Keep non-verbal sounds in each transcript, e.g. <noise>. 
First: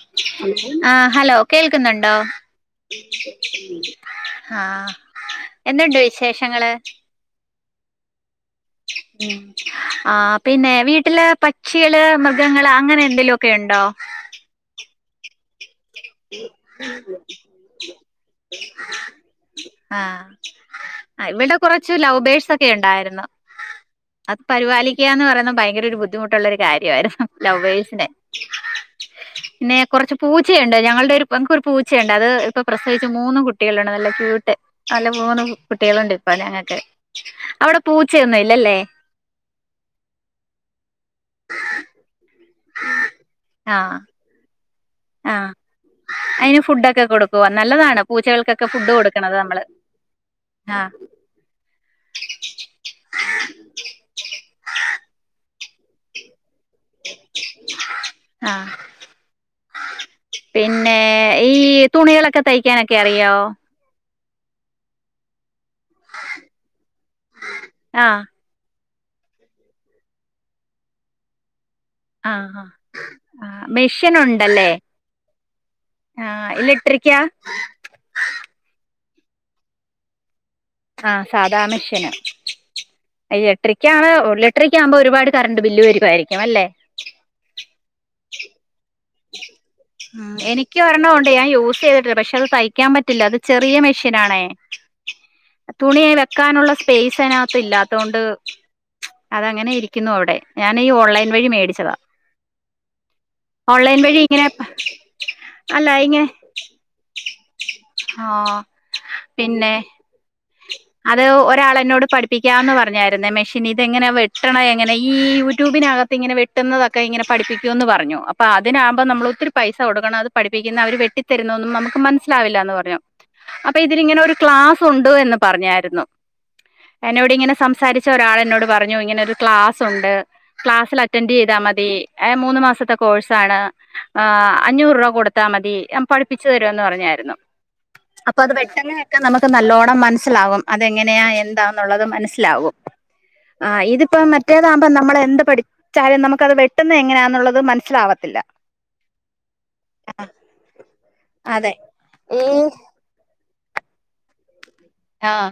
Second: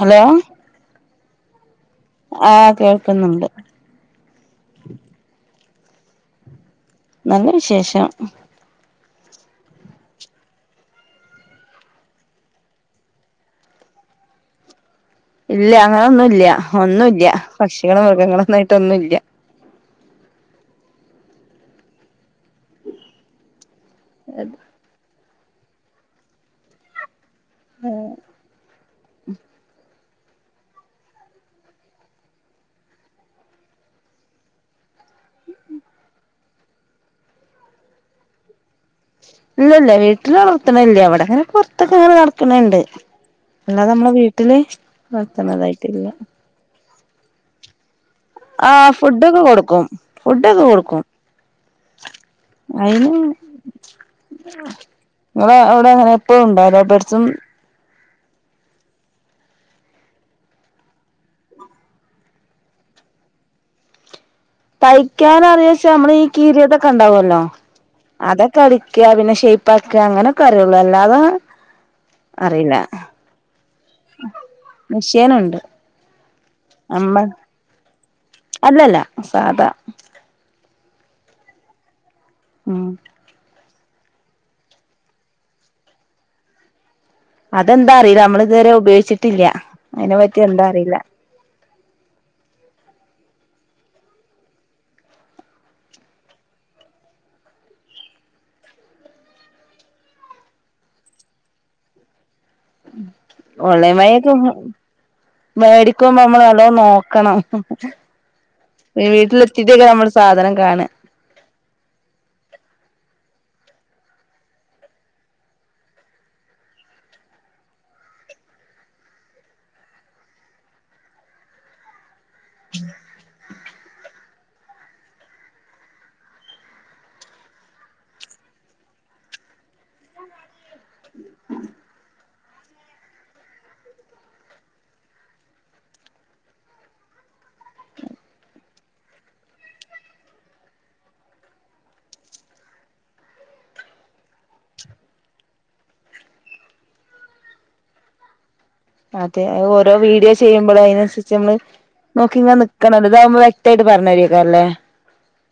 Hello ആ hello കേ ന്നുണ്ടോ ആഹ് കേൾക്കുന്നുണ്ട് ഹാഹ് എന്തുണ്ട് വിശേഷങ്ങള് നല്ല വിശേഷം ഉം ആ പിന്നേ വീട്ടില് പക്ഷികള് മൃഗങ്ങള് അങ്ങനെന്തെലുക്കെയുണ്ടോ <unintelligible> ഇല്ല അങ്ങനൊന്നുംല്ല്യ ഒന്നുംല്ല്യ പക്ഷികളും മൃഗങ്ങളൊന്നായിട്ടൊന്നൂല്യ ആഹ് ഇവിടെ കൊറച്ചു ലൗബേഴ്സ് ഒക്കെ ഉണ്ടായിരുന്നു അത് പരിപാലിക്കുക എന്ന് പറയുന്ന ഭയങ്കരൊരു ബുദ്ധിമുട്ടുള്ളരു കാര്യായിരുന്നു. ലവ്വേഴ്സിന്റെ പിന്നെ കുറച്ച് പൂച്ചയുണ്ട് ഞങ്ങളുടെ ഒരു ങ്ങക്ക് ഒരു പൂച്ചയുണ്ട് അത് ഇപ്പൊ പ്രസവിച്ചു മൂന്നു കുട്ടികളാണ് നല്ല ക്യൂട്ട് നല്ല മൂന്ന് കു കുട്ടികളുണ്ട് ഇപ്പൊ ഞങ്ങക്ക് അവിടെ പൂച്ചയൊന്നും ഇല്ലല്ലേ ഇല്ലല്ല വീട്ടില് വരണണ്ട് ആഹ് അല്ലാതനമ്മള വീട്ടില് വളർത്തണതായിട്ടില്ല കൊടുക്കുവാ നല്ലതാണ് പൂച്ചകൾക്കൊക്കെ ഫുഡ് ആഹ് കൊടുക്കണത് ഫുഡൊക്കെ നമ്മള് കൊടുക്കും ഫുഡൊക്കെ ആ കൊടുക്കും അയിന് ഇള അവിടെഅവിടെ എപ്പോഴും ഉണ്ടാവും ലൗബിഡ്സും ആഹ് പിന്നേ ഈ തുണികളൊക്കെ തയ്ക്കാനൊക്കെ അറിയോ തയ്ക്കാനറിയ പക്ഷെ നമ്മളെ ഈ കീറീതൊക്കെണ്ടാവല്ലോ ആഹ് അതൊക്കെ അടി ക്ക പിന്നെ ഷെയ്പാക്കാ അങ്ങനൊക്കെറിയുള്ളൂ അല്ലാതെ ആഹഹ അറിയില്ല ആ മെഷ്യൻ ഉണ്ടല്ലേ മിഷീനുണ്ട് ആ അമ്മ ഇലക്ട്രിക്ക്യാ അല്ലല്ല സാധാ ആഹ് സാദാ മഷ്യനാ ഉം ഇലട്രിക്കാണ് ഒര് ഇലട്രിക്കാവുമ്പോ ഒരുപാട് കറണ്ട് ബില്ല് വരുവായിരിക്കും അല്ലേ അതെന്താ അറിയില്ല നമ്മള് ഇതുവരെ ഉപയോഗിച്ചിട്ടില്ല അതിനെ ഉം പറ്റി എന്താ എനിക്ക് അറിയില്ല ഒരെണണ്ട് ഞാൻ യൂസ് ചെയ്തിട്ടില്ല പക്ഷെ അത് തയ്ക്കാൻ പറ്റില്ല അത് ചെറിയ മെഷീനാണേ തുണിയായി വെക്കാനുള്ള സ്പേസ് അതിനകത്ത് ഇല്ലാതോണ്ട് അതങ്ങനെ ഇരിക്കുന്നുവിടെ ഞൻ ഈ ഓൺലൈൻ വഴി മേടിച്ചതാ ഓൺലൈൻ വഴി ഇങ്ങനെ ഓൺലൈനിവഴിക്കാവുമ്പോ അല്ല മേടിക്കുമ്പോ ഇങ്ങനെ നമ്മൾ നല്ലോം നോക്കണം ആഹ് പിന്നെ വീട്ടിലെത്തിട്ടൊക്കെ നമ്മള് സാധനം കാണ അത് ഒരാളെന്നോട് പഠിപ്പിക്കാന്ന് പറഞ്ഞായിരുന്ന മെഷീ പിന്നെതെങ്ങനെ വെട്ടണ എങ്ങനെ ഈ യൂട്യൂബിനകത്ത് ഇങ്ങനെവെട്ടുന്നതൊക്കെ ഇങ്ങനെ പഠിപ്പിക്കുന്ന് പറഞ്ഞു അം അപ്പ അതിനാവുമ്പോ നമ്മള് ഒത്തിരിപൈസ കൊടുക്കണം അത് പഠിപ്പിക്കുന്ന അവര് വെട്ടി തരുന്ന തൊന്നും നമ്മുക്ക് മനസ്സി ലാവില്ലാന്ന് പറഞ്ഞു അപ്പൊ ഇതിലിങ്ങനെ ഒരു ക്ലാസ് ഉണ്ട് എന്ന് പറഞ്ഞായിരുന്നു എന്നോട് ഇങ്ങനെ സംസാരിച്ച ഒരാൾ എന്നോട് പറഞ്ഞു ഇങ്ങനെ ഒരു ക്ലാസ്സുണ്ട് ക്ലാസ്സിൽ അറ്റൻഡ് ചീതാ മതി അയ മൂന്ന് മാസത്തെ കോഴ്സാണ് എ് അഞ്ഞൂറ് രൂപ കൊടുത്താ മതി അം പഠിപ്പിച്ചു തരുന്ന് പറഞ്ഞായിരുന്നു അപ്പൊ അത് വെട്ടുന്നൊങ്ങക്കെ നമുക്ക് നല്ലോണ്ണം മനസ്സിലാകും അതെങ്ങനെയാ എന്താന്നുള്ളത് മനസ്സിലാവും ആ ഇതിപ്പം മറ്റേതാമ്പോ നമ്മൾ എന്ത് പഠിച്ചാലും നമുക്കത് വെട്ടുന്ന എങ്ങനാന്നുള്ളത് മനസ് സിലാവത്തില്ല അതെ ഓരോ വീഡിയോ ചെയ്യുമ്പള് അയിനനുസരിച്ച് നമ്മള് അതെ നോക്കി ഈ ഇങ്ങനെ നിക്കണംല്ലോ ഇതാവുമ്പോ വെ ക്തായിട്ട് പറഞ്ഞരിക്ക അല്ലേ ആഹ്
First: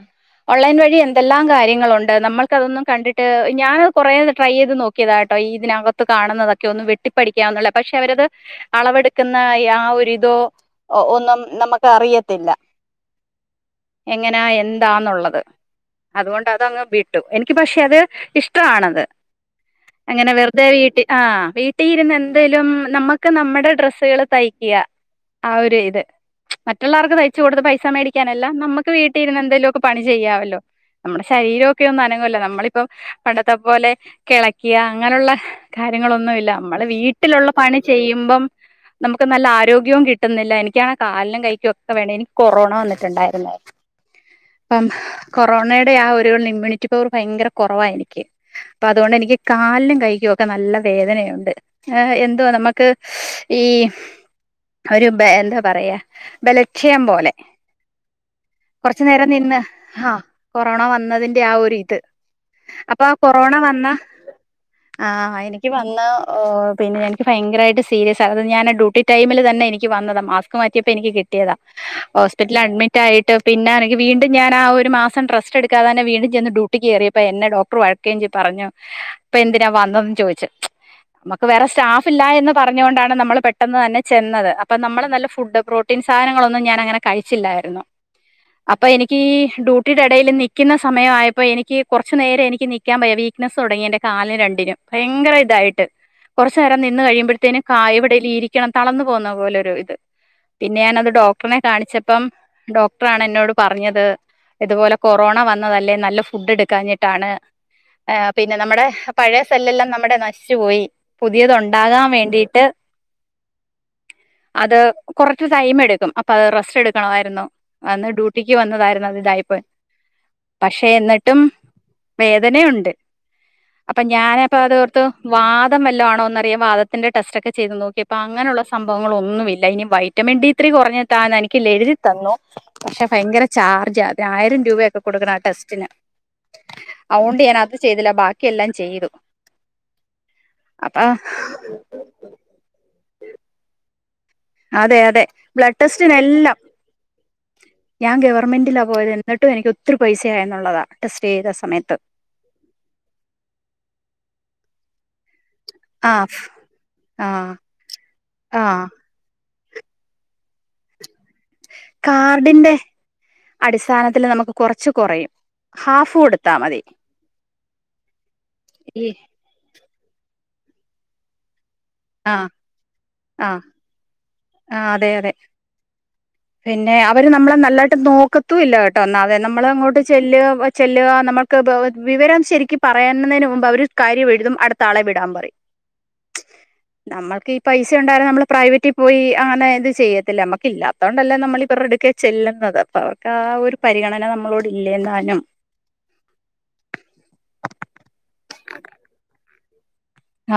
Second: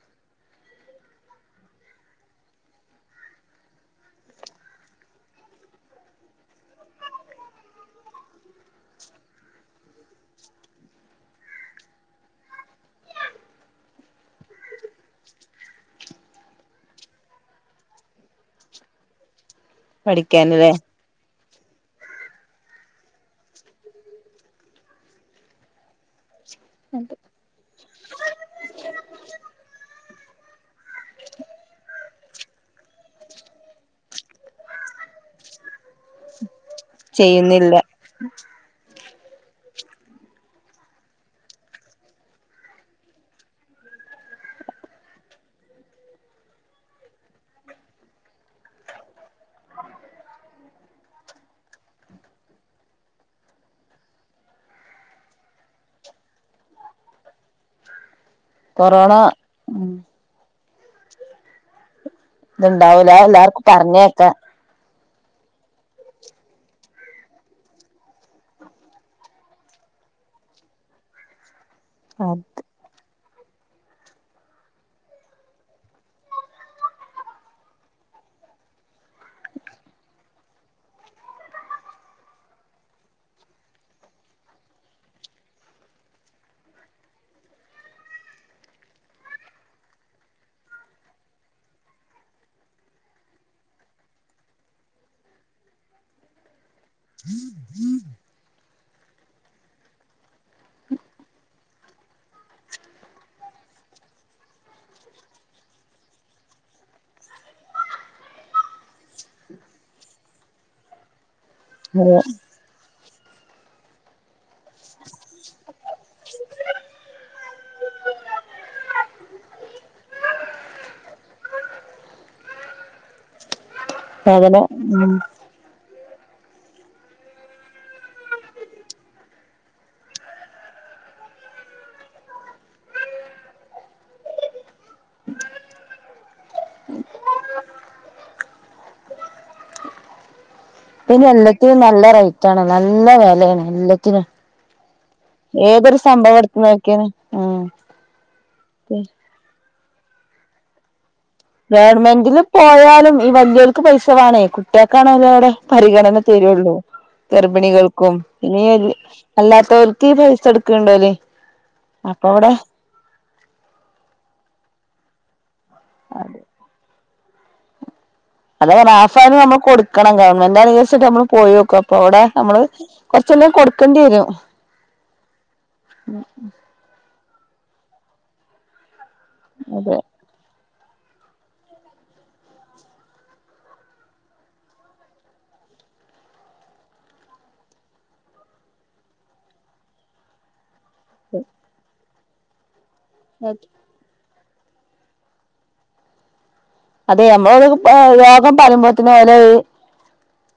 ഓൺലൈൻ വഴി എന്തെല്ലാം കാര്യങ്ങളുണ്ട് നമ്മൾക്കതൊന്നും കണ്ടിട്ട് ഞാനത് കുറേ ട്രൈ ചെയ്ത് നോക്കിയതാട്ടോ അ ഇതിനകത്ത് കാണുന്നതൊക്കെ ഒന്നു വെട്ടിപ്പഠിക്കാവന്നുള്ളേ പക്ഷെ അവരത് അളവെടുക്കുന്ന ആ ഒരു ഇതോ ഒന്നും നമുക്ക് അറിയത്തില്ല എങ്ങനാ എന്താന്നുള്ളത് അതുകൊണ്ട് അതങ്ങ് വിട്ടു എനിക്ക് പക്ഷെ അത് ഇഷ്ടവാണത് അങ്ങനെ വെറുതെ പഠിക്കാനല്ലേ വീട്ടി ആ വീ ട്ടിയിരുന്ന് എന്തേലും നമ്മുക്ക് നമ്മടെ ഡ്രസ്സുകള് തയ്ക്ക ആ ഒരു ഇത് പ്ച് മറ്റുള്ളവർക്ക് തയ്ച്ചു കൊടുത്ത് പൈസ മേടിക്കാനല്ല നമ്മക്ക് വീട്ടി ഇരുന്ന് എന്തെലു ഒക്കെ പണി ചെയ്യാവല്ലോ നമ്മുടെ ശരീരൊക്കെ ഒന്നു അനങ്ങല്ലോ നമ്മളിപ്പ പണ്ടത്തെ പോലെ കെളക്ക അങ്ങനുള്ള കാര്യങ്ങളൊന്നുല്ല മ്മള് വീട്ടിലുള്ള ചെയ്യുന്നില്ല പണി ചെയ്യുമ്പം നമുക്ക് നല്ല ആരോഗ്യവും കിട്ടുന്നില്ല എനിക്കാണെ കാലിനും കൈക്കും ഒക്കെ വേണേ എനിക്ക് കൊറോണ വന്നിട്ടുണ്ടായിരുന്നേ അപ്പം കൊറോണയുടെ ആ ഒരു ഇമ്മ്യൂണിറ്റി പവർ ഭയങ്കര കൊറവാ എനിക്ക് അപ്പ അതോണ്ട് എനിക്ക് കാലിനും കൈക്കും ഒക്കെ നല്ല വേദനയുണ്ട് ഏഹ് എന്തുവാ നമക്ക് സ് ഈ ഒരു ബ എന്താ പറയാ ബലക്ഷയം പോലെ കൊറച്ച് കൊറോണ നേരം നിന്ന് ഉം ആഹ് കൊറോണ വന്നതിന്റെ ആ ഒരു ഇത് ഇത്ണ്ടാവൂല ന അത എല്ലാർക്കും പറഞ്ഞേക്ക ആഹ് എനിക്ക് വന്ന ഓ പിന്നെ എനിക്ക് ഭയങ്കരായിട്ട് സീരിയസ അത് ഞാന് ഡ്യൂട്ടി ടൈമില് തന്നെ എനിക്ക് വ ന്നതാ മാസ്ക് മാറ്റിയപ്പോ എനിക്ക് കിട്ടിയതാ അത് ഹോസ്പിറ്റലഡ്മി റ്റായിട്ട് പിന്നെ എനിക്ക് വീണ്ടും ഞാനാ ആ ഒരു മാസം റെസ്റ്റ് എടുക്കാതെന്നെ വീണ്ടും ചെന്ന് ഡ്യൂട്ടി കേറിയപ്പോ എന്നെ ഡോക്ടർ വഴ ക്കേഞ്ചി പറഞ്ഞു ഇപ്പൊ എന്തിനാ വന്നതെന്ന് ചോയ്ച്ച് മുക്ക് വേറെ സ്റ്റാഫ് ഇല്ല എന്ന് പറഞ്ഞുകൊണ്ടാണ് നമ്മള് പെട്ടന്നു തന്നെ ചെന്നത് അപ്പൊ നമ്മള് നല്ല ഫുഡ് പ്രോട്ടീൻ സായനങ്ങളൊന്നും ഞാനങ്ങനെ കഴിച്ചില്ലായിരുന്നു അപ്പൊ എനിക്ക് ഈ ഡ്യൂട്ടിയുടെ ഇടയിൽ നിൽക്കുന്ന സമയ ആയപ്പോ എനിക്ക് കൊറച്ചു നേരം എനിക്ക് നിക്കാൻ വയ്യ വീക്ക്നെസ്സ് തുടങ്ങി എന്റെ കാലിന് രണ്ടിനും ഭയങ്കര ഇതായിട്ട് കൊറ ച്ചേരം നിന്ന് കഴിയുമ്പോഴത്തേനും കായവിടേലും ഇരിക്കണം തളർന്നു പോവുന്ന പോലൊരു ഇത് പിന്നെ ഞാനത് ഡോക്ടറിനെ കാണിച്ചപ്പം ഡോക്ടറാണ് എന്നോട് പറഞ്ഞത് ഇതുപോലെ കൊറോണ വന്നതല്ലേ നല്ല ഫുഡ് എടുക്കഞ്ഞിട്ടാണ് ആ പിന്നെ നമ്മുടെ പഴേ സെല്ലെല്ലാം നമ്മുടെ നശിച്ചുപോയി പുതിയതു ഉണ്ടാകാൻ വേണ്ടിട്ട് അത് കൊറച്ച് ടൈം എടുക്കും അപ്പ അത് റസ്റ്റ് എടുക്കണമായിരുന്നു അന്ന് ഡ്യൂട്ടിക്ക് വന്നതായിരുന്നു അത് ഇതായിപ്പോ പക്ഷെ എന്നിട്ടും വേദനയുണ്ട് അപ്പൊ ഞാനപ്പ അങ്ങനെ അതോർത്തു ഉം വാതം വല്ലോ ആ ണോന്നറിയാൻ വാതത്തിന്റെ ടെസ്റ്റ് ഒക്കെ ചെയ്ത് നോക്കിപ്പോ അങ്ങനെയുള്ള സംഭവങ്ങളൊന്നും ഇല്ല ഇനി വൈറ്റമിൻ ഡി ത്രീ കൊറഞ്ഞിട്ടാ ട്ടാന്ന് എനിക്ക് ല് എഴുതി തന്നു പക്ഷെ ഭയങ്കര ചാർജ് അത് ആയിരം രൂപയൊക്കെ കൊടുക്കണം ആ ടെസ്റ്റിന് അവോണ്ട് ഞാൻ അത് ചെയ്തില്ല ബാക്കി എല്ലാം ചെയ്തു അപ്പൊ പിന്നെ എല്ലാത്തിനും നല്ലാ റേറ്റാണ് നല്ല വെലയാണ് എല്ലാ അതെ അതെ ബ്ലഡ് സംഭവം ടെസ്റ്റിനെല്ലാം എടുത്ത് നോക്കിയാലും ഉം ഞാൻ ഗവർമെന്റിലാ പോയത് എന്നിട്ടും എനിക്ക് ഒത്തിരി പൈസയാന്നോള്ളാതാ ഗവൺമെന്റില് പോയാലും ഈ വല്ല്യയവർക്ക് പൈസ വേണേ കുട്ടിക്കാണല്ലോ അവ്ടെ പരിഗണന ആഹ് തെരുള്ളൂ ആഹ് ഗർഭിണികൾക്കും ഇനി <unintelligible> ആഹ് അല്ലാത്തവക്കീ പൈസ എട്ക്കണ്ട്ല്ലോ കാർഡിന്റെ അടിസ്ഥാനത്തില് നമക്ക് കൊറച്ച് കൊറയും ഹാഫ് കൊടുത്താ മതി അതെ ഈ ഹാഫാണ് നമ്മക്ക് കൊടുക്കണം ഗവൺമെന്റ് <unintelligible> നമ്മള് പോയോക്കാം പ്പോട ആ നമ്മള് കൊറച്ച് എല്ലാം ആഹ് കൊടുക്കേണ്ടി വെരും ആഹ് അതെ അതെ പിന്നെ അവര് നമ്മളെ നല്ലായിട്ട് നോക്കത്തും ഇല്ലാ ട്ടേ ഒന്നാത് നമ്മള് അതെ അങ്ങോട്ട് ചെല്ലുവാ വ ചെല്ലുക നമ്മക്ക് വെ വിവരം ശെരിക്കും പറയാന്നതിന് മുമ്പ് അവര് കാര്യം എഴുതും അടുത്താളെ വിടാൻ പറയും നമ്മക്ക് ഈ പൈസ ഒണ്ടാരുന്നേ നമ്മള് പ്രൈവറ്റിൽ പോയി അങ്ങനെ ഇത് ചെയ്യത്തില്ലേ നമ്മക്ക് ഇല്ലാത്തോണ്ടല്ലേ നമ്മള് ഇവരുടെ അടുക്കെ ചെല്ലുന്നത് അപ്പം അവർക്ക് ആ ഒരു പരിഗണന നമ്മളോട് ഇല്ലേന്നാനും അതെ നമ്മള് ഒരു രോഗം പറയുമ്പോഴത്തേനും ഓല് ഒരു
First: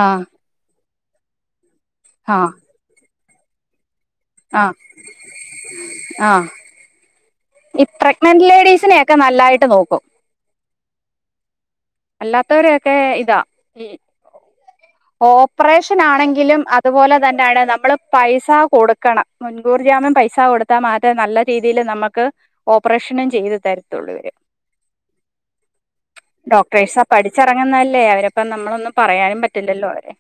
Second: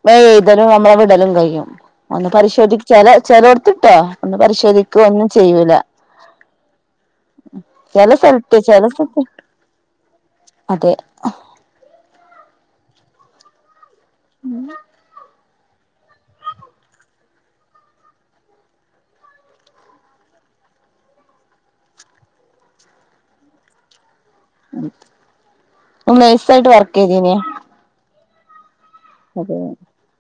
ആഹ് വേഗം എഴുതി തരും നമ്മളെ <unintelligible> ഒന്ന് ആഹ് പരിശോധിച്ചാല് ചെലടത്ത് കേട്ടോ ഒന്ന് ആഹ് പരിശോധിക്കോ ഒന്നും ചെയ്യൂല്ലാ ആഹ് ഈ ചെല പ്രഗ്നന്റ് സ്ഥലത്ത് ചെല ലേഡീസിനെയൊക്കെ സ്ഥലത്ത് നല്ലായിട്ട് നോക്കും അതേ അല്ലാത്തവരെയൊക്കെ ഇതാ ഉം ഉം ഓപ്പറേഷൻ ആണെങ്കിലും അതുപോലെ തന്നെയാണ് നമ്മള് പൈസ കൊടുക്കണം മുൻകൂർ ജാമ്യം പൈ സാ കൊടുത്താ മാത്രേ നല്ല രീതില് നമക്ക് ഓപ്പറേഷനും ചെയ്ത് തരത്തുള്ളൂ ഇവര് ഉം ഞാൻ നഴ്സായിട്ട് വർ ച്ചാ പഠിച്ചെറങ്ങുന്നല്ലേ അവര് അപ്പം നമ്മളൊന്നും പറയാനും അതെ പറ്റില്ലല്ലോ അവരെ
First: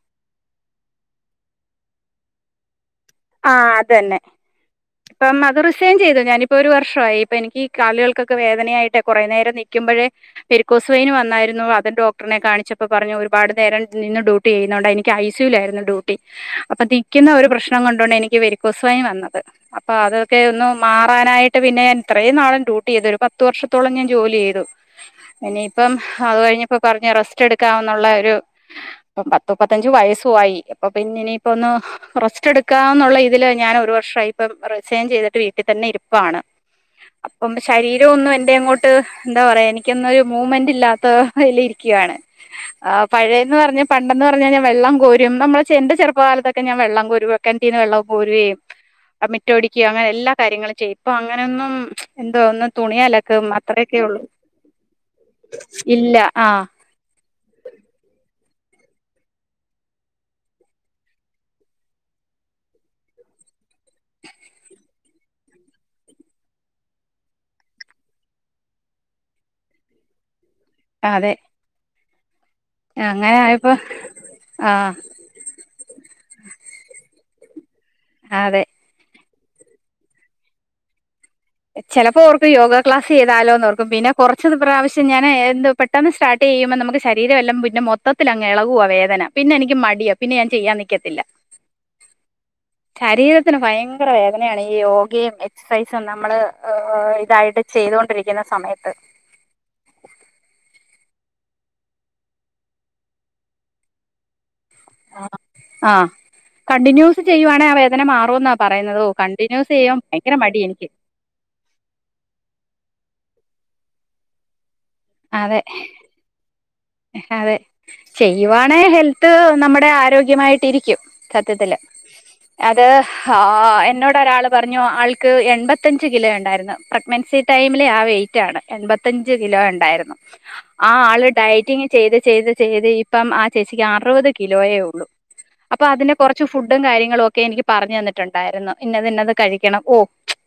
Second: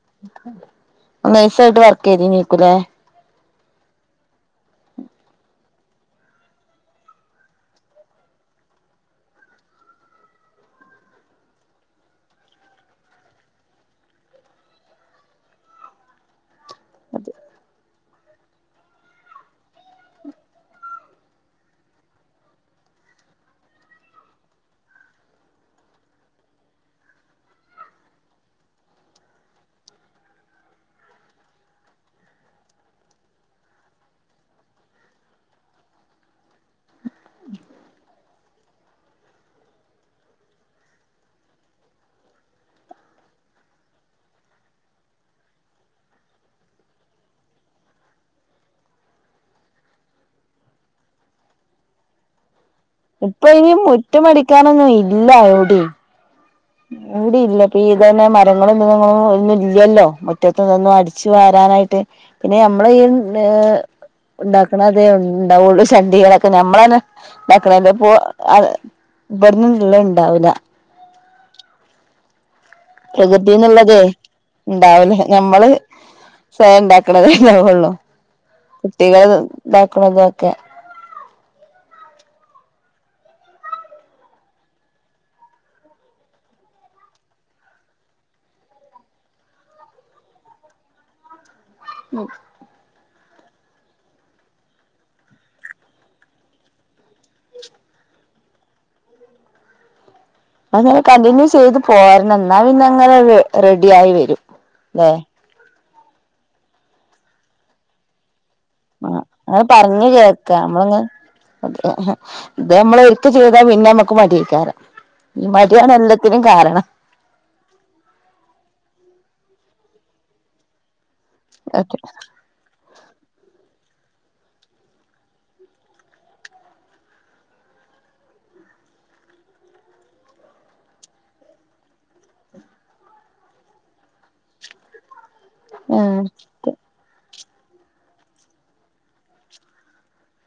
നഴ്സായിട്ട് വർക്ക് ചെയ്തിനീക്കുവല്ലേ ആ അത് തന്നെ ഇപ്പം അത് റിസൈൻ ചെയ്തു ഞാനിപ്പോ ഒര് വർഷവായി ഇപ്പോ എനിക്ക് ഈ കാലുകൾക്കൊക്കെ വേദനയായിട്ടേ കുറേ നേരം നിക്ക മ്പോഴെ വെരിക്കോസ് വെയിനും വന്നാരുന്നു അത് ഡോക്ടറിനെ കാണിച്ചപ്പോ പറഞ്ഞു ഒരുപാട് നേരം നിന്ന് ഡ്യൂട്ടി ചെയ്യുന്ന കൊ ണ്ടാ എനിക്ക് ഐ സി യുവിലാരുന്നു ഡ്യൂട്ടി അപ്പൊ നിക്കുന്ന ഒരു പ്രശ്നം കൊണ്ടാ ണ് എനിക്ക് വെരിക്കോസ് വെയിൻ വന്നത് അപ്പോ അതൊക്കെ ഒന്ന് മാറാനായിട്ട് പിന്നെ ഇത്രയും നാളും ഡ്യൂട്ടി ഇതൊരു പത്ത് വർഷത്തോളം ഞാൻ ജോലി ചെയ്തു ഇനിയിപ്പം അത് കഴിഞ്ഞപ്പോ പറഞ്ഞ് റെസ്റ്റ് എടുക്കാവുന്നൊ ഉള്ള ഒരു ഇപ്പോ പത്ത് മുപ്പത്തഞ്ച് വയസ്സുവായി അപ്പം പിന്നെ ഇനി ഇപ്പം ഒന്ന് റെസ്റ്റ് എടു ക്കാന്നുള്ള ഇതില് ഞാൻ ഒരു വർഷമായി ഇപ്പം റിസൈൻ ചെയ്തിട്ട് വീട്ടിൽ തന്നെ ഇരിപ്പാണ് അപ്പം ശരീരം ഒന്നും എന്റെ അങ്ങോട്ട് എന്താ പറയാ എനിക്കൊന്നും ഒര് മൂവ്മെന്റ് ഇല്ലാത്ത ഇതില് ഇരിക്കു രിക്കുവാണ് ആ പഴയതെന്ന് പറഞ്ഞാ പണ്ടെന്ന് പറഞ്ഞാ ഞാൻ വെള്ളം കോരും നമ്മള് എന്റെ ചെറുപ്പകാലത്തൊക്കെ ഞാൻ വെ വെള്ളം കോരുവേം കെണറ്റീന്ന് വെള്ളവൊക്കെ കോരുവേം മിറ്റടിക്കെ അങ്ങനെ എല്ലാ കാര്യങ്ങളും ചെയ്യും ഇപ്പം അങ്ങനൊന്നും എന്തോ ഒന്ന് തുണി അലക്കും ഇപ്പൊ ഇനി അത്രയൊക്കെ ഉള്ളൂ മുറ്റം അടിക്കാനൊന്നും ഇല്ല എവിടെയും ഇല്ല ആ <unintelligible> <unintelligible> ഒന്നും ഇല്ലല്ലോ മുറ്റത്ത് ഇതൊന്നും അടിച്ച് വാരാനായിട്ട് പിന്നെ ഞമ്മളെ ഈ ന്ന് ഉണ്ടാക്കണ <unintelligible> ഇവട്ന്ന് ള്ളത് ണ്ടാവൂല്ല അ അതെ അങ്ങനെ ആയപ്പോ പ്രകൃതിന്ന്ള്ളതേ ആ ണ്ടാവല് ഞമ്മള് സ്വയം ണ്ടാക്കണതേ ണ്ടാവൊള്ളൂ അതെ കുട്ടികൾ ഇതാക്കണോ ഇതൊക്കെ ചെലപ്പോ ഓർക്കും യോഗ ക്ലാസ് ചെയ്താലോന്ന് ഓർക്കും പിന്നെ കൊറച്ച് പ്രാവശ്യം ഞാൻ എന്ത് പെട്ടെന്ന് സ്റ്റാർട്ട് ചെ ചെയ്യുമ്പ നമുക്ക്‌ ശരീരെല്ലാം പിന്നെ മൊത്തത്തി അങ്ങ് എളകുവാ വേദന പിന്നെ എനിക്ക് മടിയ പിന്നെ ഞാൻ ചെയ്യാൻ നിക്കത്തില്ല. <unintelligible> ശരീരത്തിന് ഭയങ്കര വേദനയാണ് ഈ യോഗയും എക്സസൈസൊന്നും പറ്റ് നമ്മള് ഇതായിട്ട് ചെയ്തോണ്ടിരിക്കുന്ന സമേത്ത് കണ്ടിന്യൂ ചെയ്ത് പോരണം എന്നാൽ ന്നങ്ങനെ റെഡി ആയി വരും. അല്ലെ ആ ആ കണ്ടിന്യൂസ് ചെയ്യുവാണേ ആ വേദന മാറുന്നാ. ആ അത് പറഞ്ഞ് കേക്ക എനിക്ക് നമ്മളങ്ങ് ഇതെമ്മള് ഒരിക്കെ ചെയ് താ പിന്നെ മ്മക്ക് മടിയക്കാറ് ഈ അതെ മടിയാണ് എല്ലത്തിനും കാരണം. അതെ ചെയ്യുവാണേ ഹെൽത്ത് നമ്മടെ ആരോഗ്യമായിട്ടിരിക്കും. സത്യത്തില് അതെ അത് ഹാ എന്നോട് ടൊരാള് പറഞ്ഞു ആൾക്ക് എൺപത്തഞ്ച് കിലോ ഒണ്ടായിരുന്നു പ്രഗ്നൻസി ടൈമിലെ ആ വെയിറ്റ് ആണ് എൺപത്തഞ്ച് ഞ്ചു കിലോ ഒണ്ടായിരുന്നു ആ ആള് ഡയ റ്റിങ്ങ് ചെയ്ത് ചെയ്ത് ചെയ്ത് ഇപ്പം ആ ചേച്ചിക്ക് അറുവത് കിലോയേ ഉള്ളു. അപ്പ അതിന്റെ ആഹ് കൊറച്ച് ഫുഡും കാര്യങ്ങളു ക്കെ എനിക്ക് പറഞ്ഞ് തന്നിട്ടുണ്ടായിരുന്നു ഇന്നത് ഇന്നത് കഴിക്കണം ഓ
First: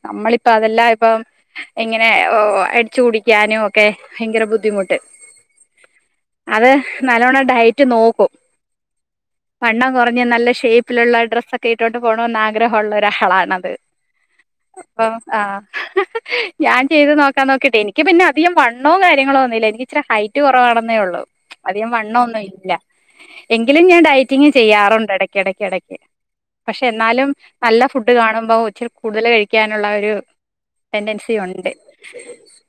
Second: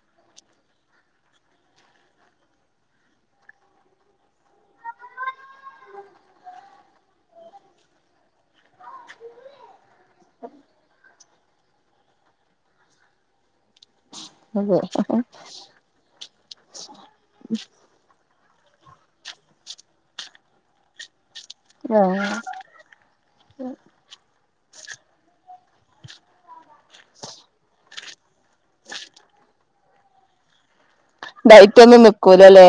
നമ്മളിപ്പ അതെല്ലാം ഇപ്പം ഇങ്ങനെ അടിച്ചു കുടിക്കാനുക്കെ ഭയങ്കര ബുദ്ധിമുട്ട്. അത് നല്ലവണം ഡയറ്റ് നോക്കും വണ്ണം കുറഞ്ഞ നല്ല ഷേപ്പിലുള്ള ഡ്രസ്സൊക്കെ ഇട്ടോണ്ട് പോണന്ന് ആഗ്രഹോള്ള ഒരാളാണത് അതെ അപ്പം ആ ഞാൻ ചെയ്ത് നോക്കാൻ നോക്കിട്ട് എനിക്ക് പിന്നെ അധികം വണ്ണോ കാര്യങ്ങളോന്നുല്ല എനിക്കിച്ചിരി ഹൈറ്റ് കുറവാണെന്നേ ഒള്ളൂ. അധികം ആഹ് വണ്ണോന്നുല്ല എങ്കിലും ഞാൻ ഡയറ്റിങ് ചെയ്യാറുണ്ട് എടക്കടക്ക്. ക്കെടെക്ക് പഷെ എന്നാലും നല്ല ഫുഡ് കാണുമ്പോ ഇച്ചിരെ കൂടുതല് കഴിക്കാൻ ള്ളൊരു ടെണ്ടൻസി ഒണ്ട് ഡയറ്റൊന്നും നിക്കൂലല്ലേ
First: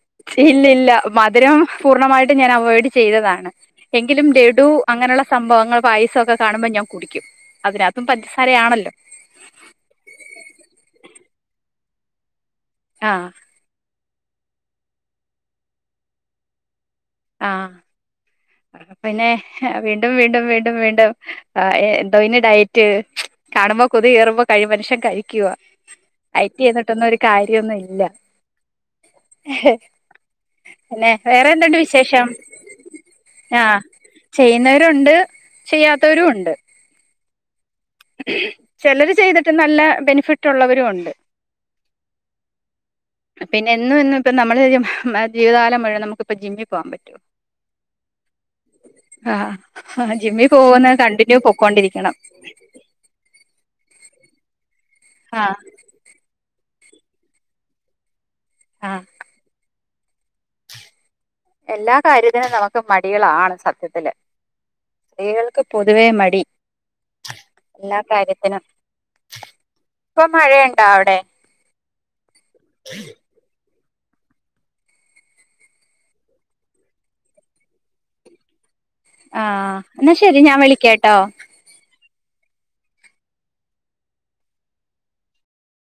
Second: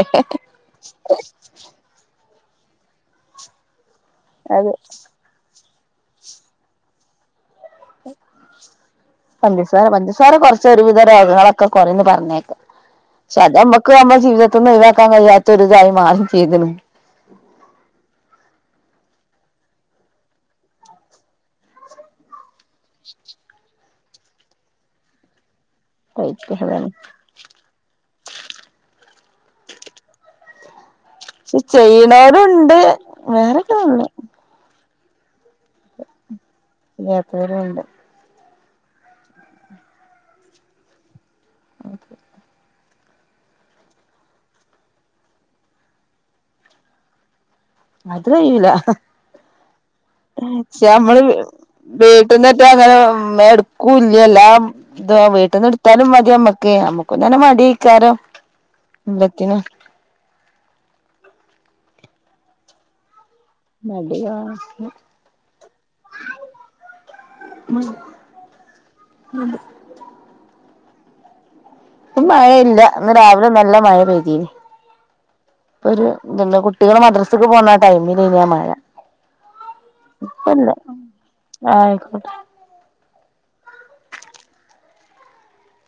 ഇല്ലില്ല മധുരം പൂർണമായി ട്ട് ഞൻ അവോയ്‌ഡ്‌ ചെയ്തതാണ് എങ്കിലും ലഡു അതെ അങ്ങനൊള്ള സംഭവങ്ങൾ പായസൊക്കെ കാണുമ്പോ ഞാൻ കുടിക്കും. അതിനകത്തും പഞ്ചസാരയാണല്ലോ പഞ്ചസാര പഞ്ചസാര കൊറച്ചാ ഒരുവിധ രോഗങ്ങളൊക്കെ കൊറയുന്ന് പറഞ്ഞേക്കാം. ആ ഷെ അതമ്മക്കു അമ്മ ജീവിതത്തിന്നൊഴുവാക്കാൻ കഴിയാത്ത ഒരിതായി മാറും ചെയ്തിന്. ആഹ് പിന്നെ വീണ്ടും വീണ്ടും വീണ്ടും വീണ്ടും ആ എന്തോയ്ന് ഡയെ റ്റ് കാണുമ്പ കൊതിയേറുമ്പോ മനുഷ്യൻ കഴിക്കുവ. റേറ്റ് ഐറ്റി അതാണ് ചെയ്തിട്ടൊന്നും ഒരു കാര്യൊന്നുല്ല. അന്നെ വേറെ എന്തുണ്ട് വി ല്ലാവരുണ്ട് <unintelligible> രുണ്ട് ചെയ്യാത്തവരും ഒണ്ട്. യ്യാത്തവരുണ്ട്. ചെലര് ചെയ്തിട്ട് നല്ല ബെനിഫിറ്റ് ഒള്ളവരും ഒണ്ട്. <inaudible> പിന്നെ എന്നും എന്നും ഇപ്പ നമ്മള് ജീവിതകാലം മുഴുവൻ നമുക്കിപ്പോ ജിമ്മിൽ പോവാൻ പറ്റോ? അത്കയൂല. ആഹ് ആഹ് ജിമ്മിൽ പോകുന്നത് നമ്മള് കണ്ടിന്യൂ പൊക്കോണ്ടിരിക്കണം വീട്ടിന്നറ്റ അങ്ങനെ എടുക്കൂ എല്ലാം ഇതു ആഹ് വീട്ടിന്നെടുത്താലും മതി മ്മക്ക് അമ്മക്കന്നേരം മടിയക്കാരോം ആഹ് എന്തക്കെണ്? എല്ലാ കാര്യത്തിനും നമുക്ക് മടികളാണ്. സത്യത്തില് മടി സ്ത്രീകൾക്ക് പൊതുവേ മടി എല്ലാ കാര്യത്തിനും ഇപ്പൊ മഴയൊണ്ടോ അവിടെ? മഴയില്ല ഇന്ന് രാവിലെ നല്ല മഴ പെയ്തിന്. ഇപ്പൊരു ഇത്ണ്ട് കുട്ടികള് മദ്രസക്ക് പോകുന്ന ടൈമിലിന് ആ മഴ. ആഹ് എന്നാ ശരി ഞാൻ ഇപ്പല്ല വിളിക്കാട്ടോ ആയിക്കോ